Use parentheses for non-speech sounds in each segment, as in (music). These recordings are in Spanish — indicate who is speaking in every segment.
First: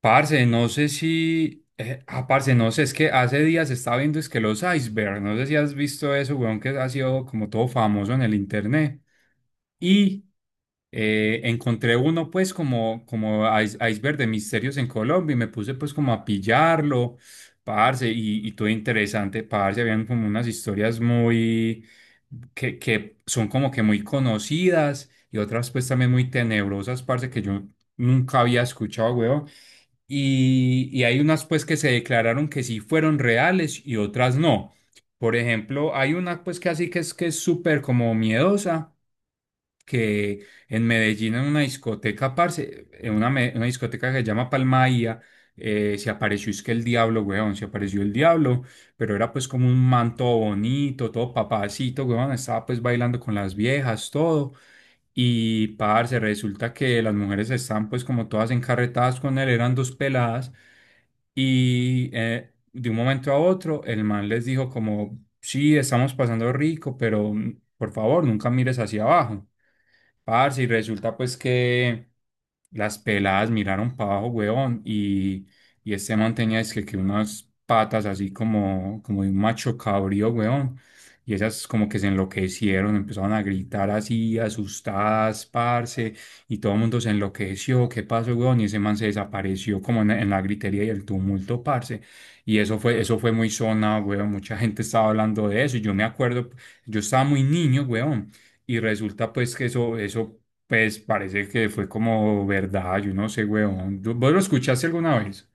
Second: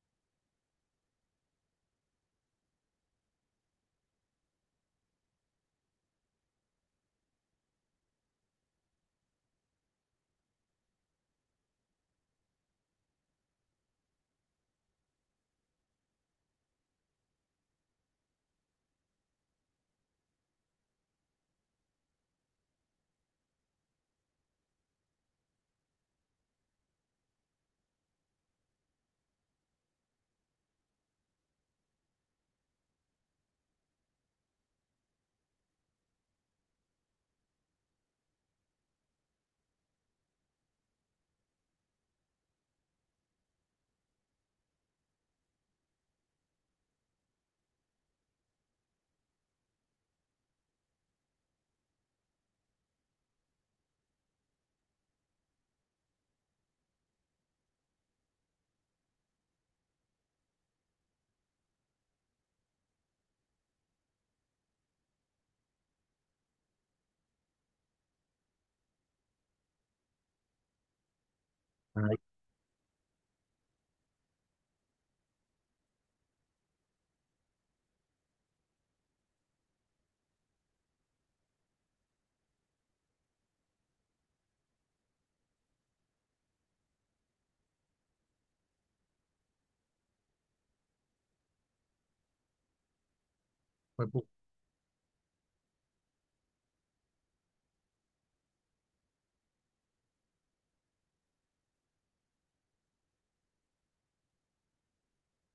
Speaker 1: Parce, no sé si. Parce, no sé, es que hace días estaba viendo es que los icebergs, no sé si has visto eso, weón, que ha sido como todo famoso en el internet. Y encontré uno, pues, como, iceberg de misterios en Colombia y me puse, pues, como a pillarlo, parce, y todo interesante, parce. Habían como unas historias muy. Que son como que muy conocidas y otras, pues, también muy tenebrosas, parce, que yo nunca había escuchado, weón y hay unas pues que se declararon que sí fueron reales y otras no. Por ejemplo, hay una pues que así que es súper como miedosa que en Medellín, en una discoteca, parce, una discoteca que se llama Palmaía, se apareció, es que el diablo, weón, se apareció el diablo, pero era pues como un manto bonito, todo papacito, weón, estaba pues bailando con las viejas, todo. Y parce, resulta que las mujeres están pues como todas encarretadas con él, eran dos peladas. Y de un momento a otro, el man les dijo como, sí, estamos pasando rico, pero por favor, nunca mires hacia abajo. Parce, y resulta pues que
Speaker 2: Ay,
Speaker 1: las peladas miraron para abajo, weón, y este man tenía es que unas patas así como, como de un macho cabrío, weón. Y esas como que se enloquecieron, empezaron a gritar así, asustadas, parce, y todo el mundo se enloqueció, ¿qué pasó, weón? Y ese man se desapareció como en la gritería y el tumulto, parce. Y eso fue muy sonado,
Speaker 2: juepu-
Speaker 1: weón, mucha gente estaba hablando de eso, y yo me acuerdo, yo estaba muy niño, weón. Y resulta pues que eso pues parece que fue como verdad, yo no sé, weón. ¿Tú- ¿Vos lo escuchaste alguna vez?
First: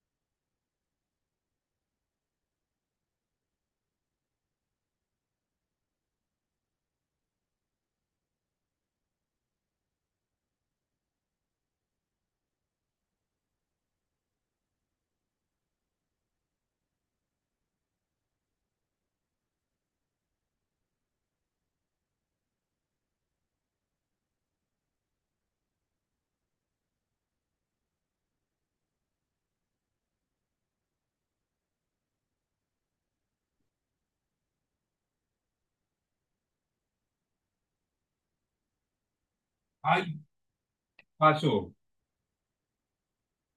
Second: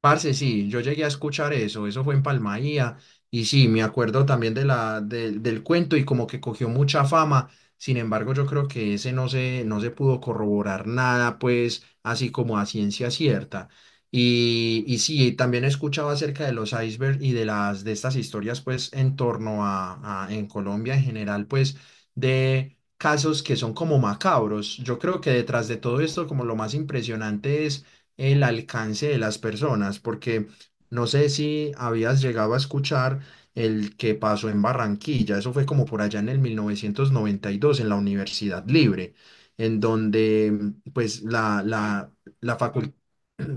Speaker 2: parce, sí, yo llegué a escuchar eso, eso fue en Palmaía, y sí, me acuerdo también de del cuento y como que cogió mucha fama. Sin embargo, yo creo que ese no se pudo corroborar nada, pues, así como a ciencia cierta. Y sí, también he escuchado acerca de los icebergs y de de estas historias, pues, en torno a, en Colombia en general, pues, de casos que son como macabros. Yo creo que detrás de todo esto, como lo más impresionante es el alcance de las personas, porque no sé si habías llegado a escuchar el que pasó en Barranquilla. Eso fue como por allá en el 1992 en la Universidad Libre, en
Speaker 1: Ay,
Speaker 2: donde pues
Speaker 1: pasó.
Speaker 2: la facul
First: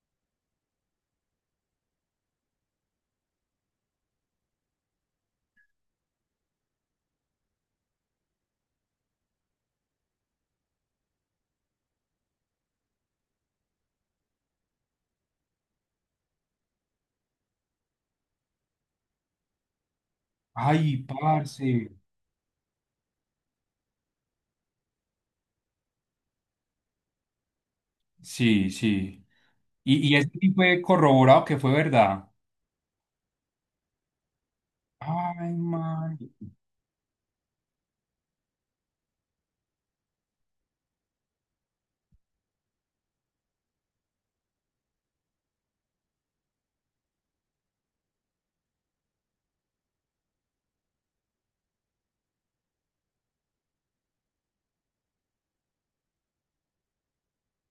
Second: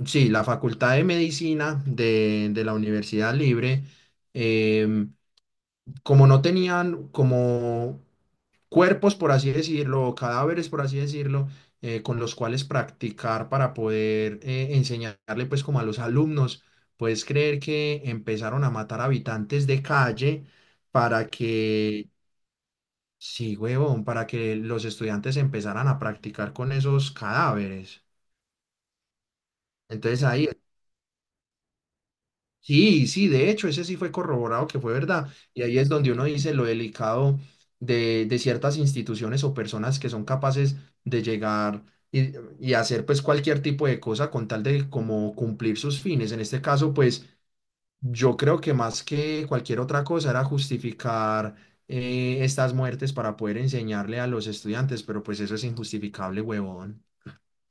Speaker 2: sí, la Facultad de Medicina de la Universidad Libre. em, como no tenían como cuerpos, por así decirlo, o cadáveres, por así decirlo, con los cuales practicar para poder enseñarle pues como a los alumnos, ¿puedes creer que empezaron a matar habitantes de calle
Speaker 1: Ay,
Speaker 2: para
Speaker 1: parce.
Speaker 2: que, sí, huevón, para que los estudiantes empezaran a practicar con esos cadáveres?
Speaker 1: Sí, sí. Y
Speaker 2: Entonces
Speaker 1: ese
Speaker 2: ahí
Speaker 1: sí fue corroborado que fue verdad.
Speaker 2: sí, sí, de hecho, ese sí fue corroborado que fue verdad.
Speaker 1: Ay,
Speaker 2: Y ahí es donde uno
Speaker 1: mari-
Speaker 2: dice lo delicado de ciertas instituciones o personas que son capaces de llegar y, y hacer pues cualquier tipo de cosa con tal de como cumplir sus fines. En este caso, pues yo creo que más que cualquier otra cosa era justificar estas muertes para poder enseñarle a los estudiantes, pero pues eso es injustificable, huevón.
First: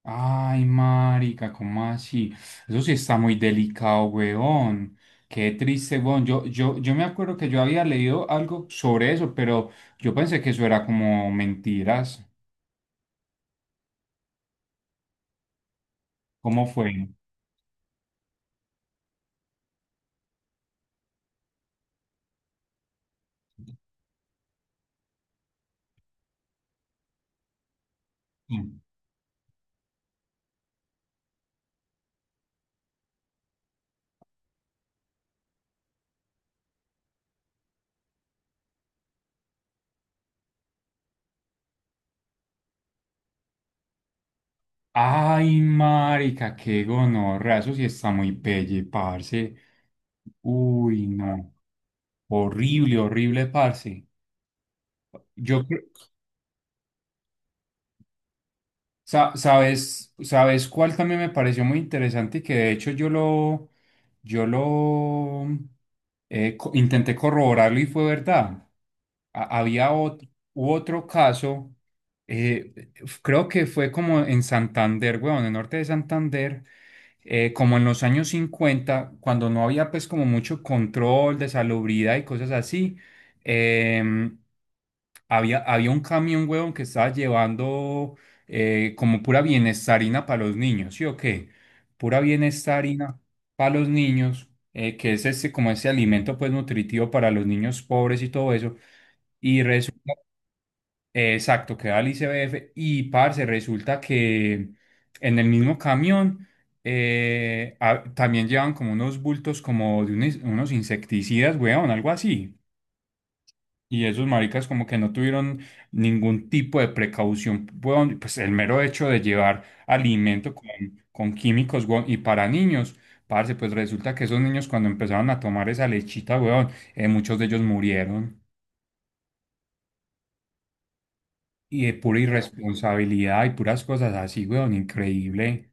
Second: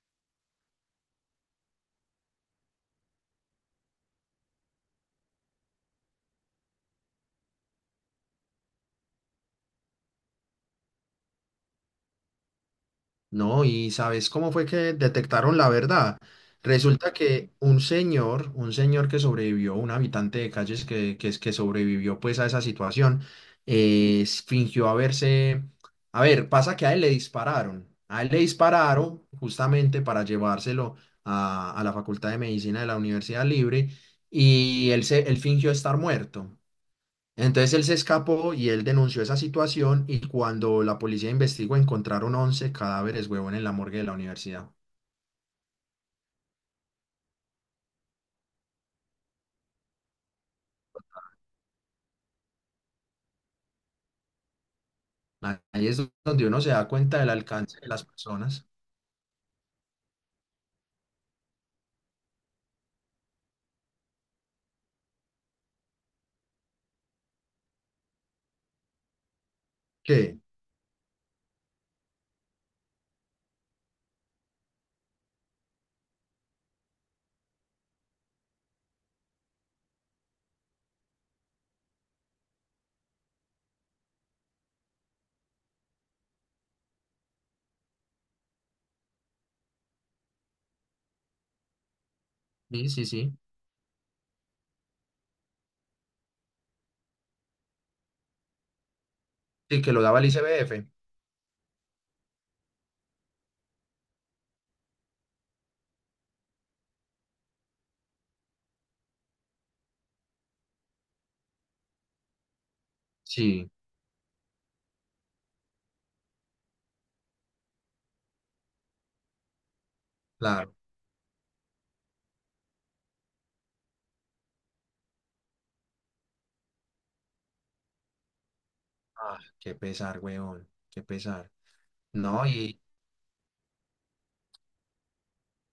Speaker 1: Ay, marica, ¿cómo así? Eso sí está muy delicado, weón. Qué triste, weón. Yo me acuerdo que yo había leído algo sobre eso, pero yo pensé que eso era como mentiras.
Speaker 2: No, y ¿sabes cómo fue que detectaron la verdad?
Speaker 1: ¿Cómo fue?
Speaker 2: Resulta que un señor que sobrevivió, un habitante de calles que sobrevivió pues a esa situación, fingió haberse... A ver, pasa que a él le dispararon. A él le
Speaker 1: Mm.
Speaker 2: dispararon justamente para llevárselo a la Facultad de Medicina de la Universidad Libre y él fingió estar muerto. Entonces él se escapó y él denunció esa situación, y cuando la policía investigó encontraron 11 cadáveres, huevón, en la morgue de la universidad.
Speaker 1: Ay, marica, qué gonorrea, eso sí está muy pelle, parce. Uy, no. Horrible, horrible, parce. Yo, cre-
Speaker 2: Ahí es donde uno se da cuenta del alcance de las personas.
Speaker 1: sabes, sabes cuál también me pareció muy interesante y que de hecho yo lo intenté corroborarlo y fue verdad. Había otro,
Speaker 2: ¿Qué?
Speaker 1: otro caso, creo que fue como en Santander, weón, en el norte de Santander, como en los años 50 cuando no había pues como mucho control de salubridad y cosas así, em, había, había un camión, weón, que estaba llevando como pura bienestarina para los niños, ¿sí o qué? Pura
Speaker 2: Sí, sí,
Speaker 1: bienestarina
Speaker 2: sí.
Speaker 1: para los niños, que es este, como ese alimento pues nutritivo para los niños pobres y todo eso. Y
Speaker 2: Sí, que lo
Speaker 1: resulta,
Speaker 2: daba el ICBF.
Speaker 1: exacto, queda el ICBF y parce, resulta que en el mismo camión también llevan como unos bultos como de unos, unos insecticidas, weón, algo así.
Speaker 2: Sí,
Speaker 1: Y esos maricas como que no tuvieron ningún tipo de precaución, weón, pues el mero hecho de llevar alimento
Speaker 2: claro.
Speaker 1: con químicos, weón, y para niños, parce, pues resulta que esos niños cuando empezaron a tomar esa lechita, weón, muchos de ellos murieron.
Speaker 2: Ah, qué pesar, huevón, qué pesar.
Speaker 1: Y de pura
Speaker 2: No, y,
Speaker 1: irresponsabilidad y puras cosas así, weón, increíble.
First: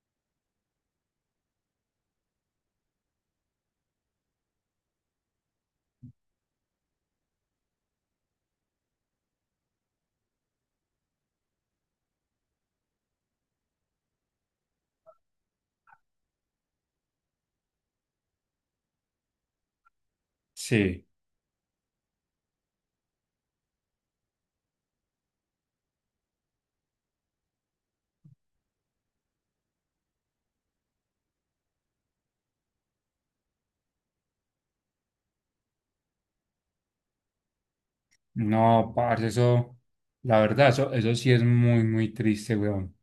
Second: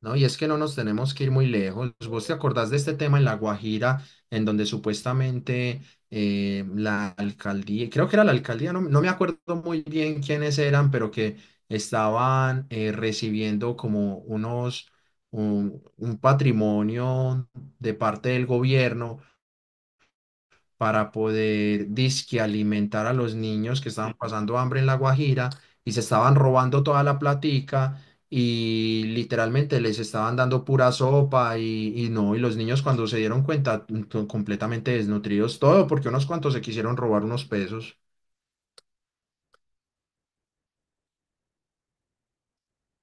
Speaker 2: No, y es que no nos tenemos que ir muy lejos. ¿Vos te acordás de este tema en La Guajira, en donde supuestamente la alcaldía, creo que era la alcaldía, no, no me acuerdo muy bien quiénes eran, pero que estaban recibiendo como un patrimonio de parte del gobierno
Speaker 1: Sí,
Speaker 2: para poder disque alimentar a los niños que estaban pasando hambre en La Guajira, y se estaban robando toda la platica y literalmente les estaban dando pura sopa? Y, y no, y los niños cuando se dieron cuenta completamente desnutridos, todo porque unos cuantos se quisieron robar unos pesos.
Speaker 1: no, parce, eso, la verdad, eso sí es muy, muy triste, weón.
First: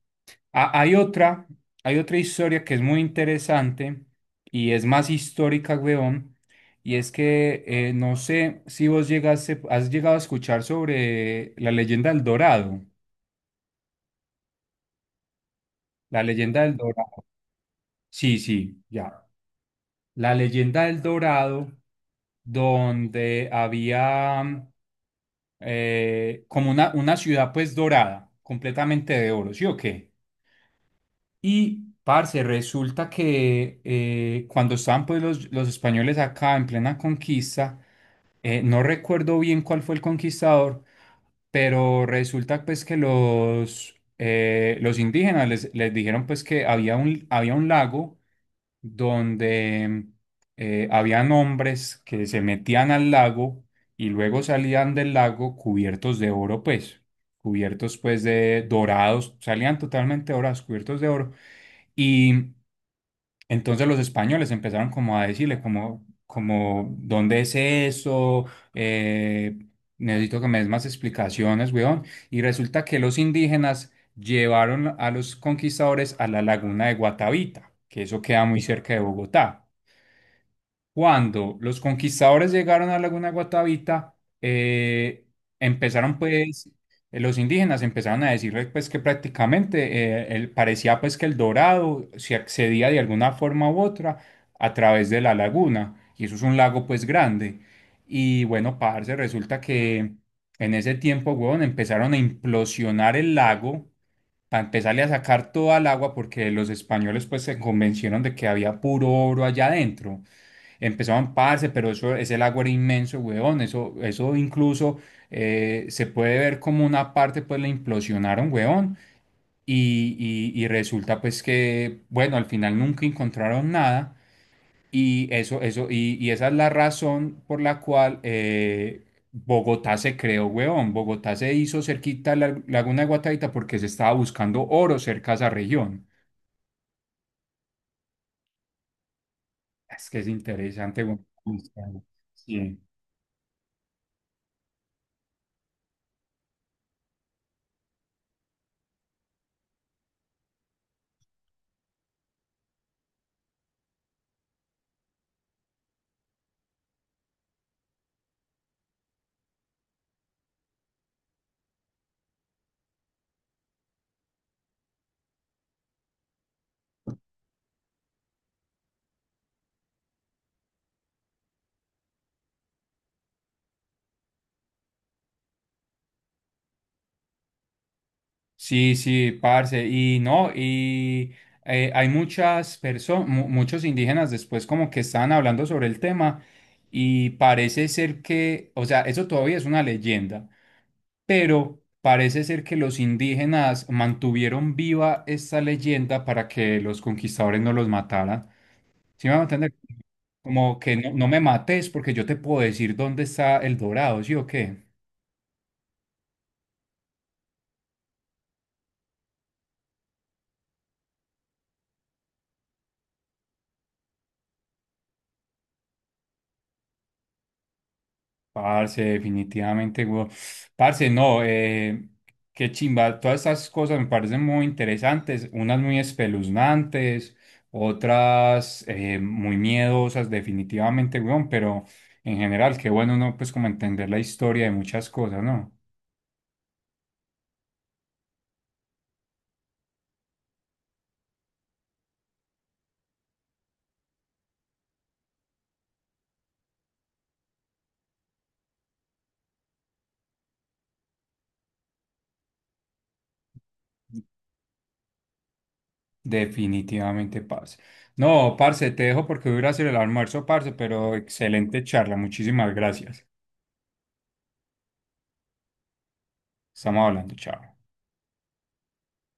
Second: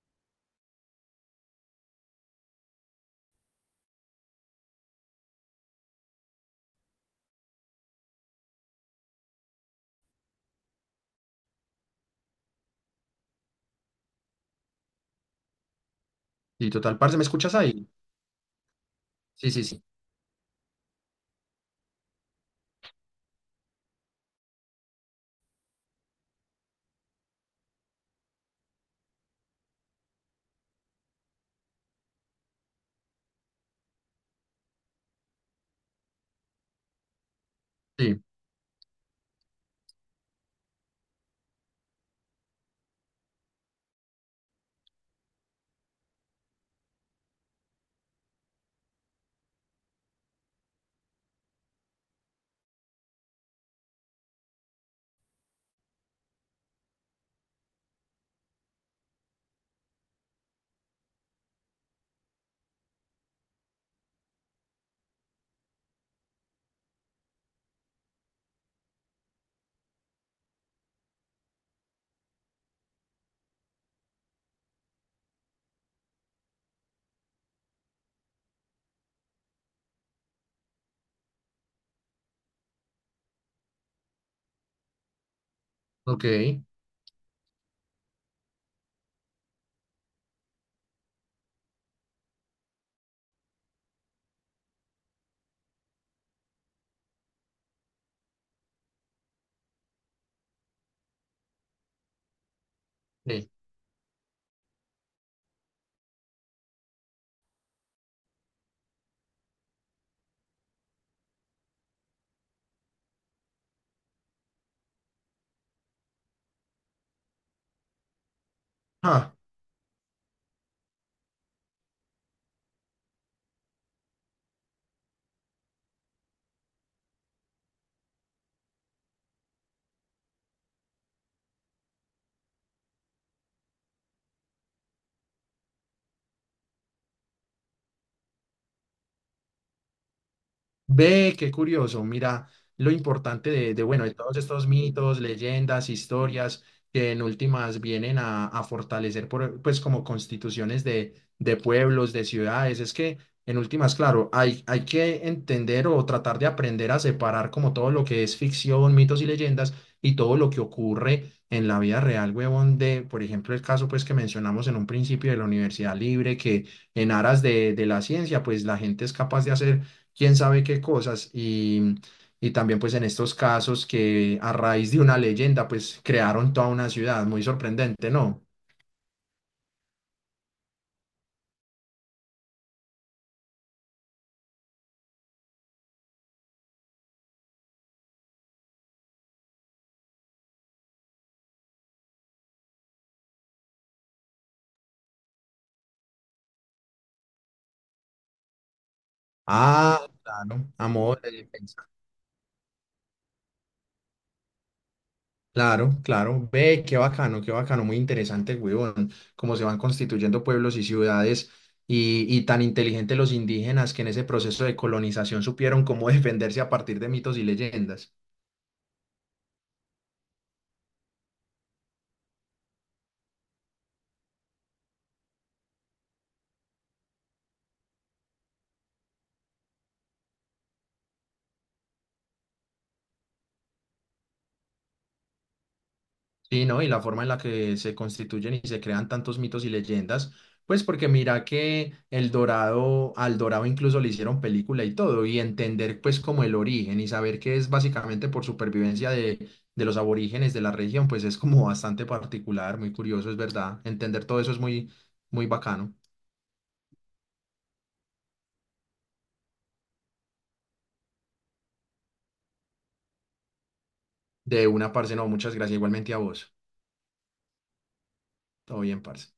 Speaker 1: Hay otra, hay otra historia que es muy interesante y es más histórica, weón, y es que no sé si vos llegaste, has llegado a escuchar sobre la leyenda del Dorado. La leyenda
Speaker 2: Y
Speaker 1: del
Speaker 2: total, parce, ¿me
Speaker 1: Dorado.
Speaker 2: escuchas ahí?
Speaker 1: Sí, sí, ya.
Speaker 2: Sí, sí, sí.
Speaker 1: La leyenda del Dorado, donde había como una ciudad pues dorada, completamente de oro, ¿sí o qué? Y, parce, resulta que cuando estaban pues los españoles acá en plena conquista,
Speaker 2: Sí,
Speaker 1: no recuerdo bien cuál fue el conquistador, pero resulta pues que los indígenas les, les dijeron pues que había un lago donde habían hombres que se metían al lago y luego salían del lago cubiertos de oro, pues, cubiertos pues de dorados, salían totalmente dorados, cubiertos de oro. Y entonces los españoles empezaron como a decirle como, como, ¿dónde es eso? Eh, Necesito que me des más explicaciones, weón. Y resulta que los indígenas llevaron a los conquistadores a la laguna de Guatavita, que eso queda muy cerca de Bogotá. Cuando los conquistadores llegaron a Laguna Guatavita, eh, empezaron
Speaker 2: ok.
Speaker 1: pues, los indígenas empezaron a decirles pues que prácticamente parecía pues que el Dorado se accedía de alguna forma u otra a través de la laguna, y eso es un lago pues grande. Y bueno, parce, resulta que en ese tiempo, huevón, empezaron a implosionar el
Speaker 2: Sí.
Speaker 1: lago para empezarle a sacar toda el agua porque los españoles pues se convencieron de que había puro oro allá adentro. Empezaban, parce, pero eso, ese lago era inmenso, weón. Eso incluso se puede ver como una parte, pues la implosionaron, weón.
Speaker 2: Ah,
Speaker 1: Y, y resulta, pues que, bueno, al final nunca encontraron nada. Y eso, y esa es la razón por la cual Bogotá se creó, weón. Bogotá se hizo cerquita a la Laguna de Guataita porque se estaba buscando oro cerca a esa región. Es que es interesante, weón.
Speaker 2: ve, qué curioso. Mira
Speaker 1: Sí.
Speaker 2: lo importante de, bueno, de todos estos mitos, leyendas, historias que en últimas vienen a fortalecer, por, pues, como constituciones de pueblos, de ciudades. Es que en últimas, claro, hay que entender o tratar de aprender a separar como todo lo que es ficción, mitos y leyendas y todo lo que ocurre en la vida real, huevón, de, por ejemplo, el caso, pues, que mencionamos en un principio de la Universidad Libre, que en aras de la ciencia, pues, la gente es capaz de hacer quién sabe qué cosas y también pues en estos casos que a raíz de una leyenda pues crearon toda una ciudad, muy sorprendente, ¿no?
Speaker 1: Sí, sí, parce, y no, y hay muchas personas, muchos indígenas después como que estaban hablando sobre el tema y parece ser que, o sea, eso todavía es una leyenda, pero parece ser que los indígenas mantuvieron viva esta leyenda para que los conquistadores no los mataran. ¿Sí me van a entender?
Speaker 2: Ah, claro,
Speaker 1: Como
Speaker 2: a
Speaker 1: que no,
Speaker 2: modo
Speaker 1: no
Speaker 2: de
Speaker 1: me
Speaker 2: defensa.
Speaker 1: mates porque yo te puedo decir dónde está el dorado, ¿sí o qué?
Speaker 2: Claro, claro, ve, qué bacano, muy interesante, huevón, cómo se van constituyendo pueblos y ciudades y tan inteligentes los indígenas que en ese proceso de colonización supieron cómo (laughs) defenderse a partir de mitos y leyendas.
Speaker 1: Parce, definitivamente, weón. Parce, no, qué chimba. Todas estas cosas me parecen muy interesantes, unas muy espeluznantes, otras muy miedosas, definitivamente, weón, pero en general, qué bueno uno, pues, como entender la historia de muchas cosas, ¿no?
Speaker 2: Sí, ¿no? Y la forma en la que se constituyen y se crean tantos mitos y leyendas, pues porque mira que El Dorado, al Dorado incluso le hicieron película y todo, y entender pues como el origen y saber que es básicamente por supervivencia de los aborígenes de la región, pues es como bastante particular, muy curioso, es verdad. Entender todo eso es muy, muy bacano.
Speaker 1: Definitivamente, parce. No, parce, te dejo porque voy a ir a hacer el almuerzo, parce, pero excelente charla, muchísimas gracias.
Speaker 2: De una, parce, no, muchas gracias igualmente a vos.
Speaker 1: Estamos hablando, chao.
Speaker 2: Todo bien, parce.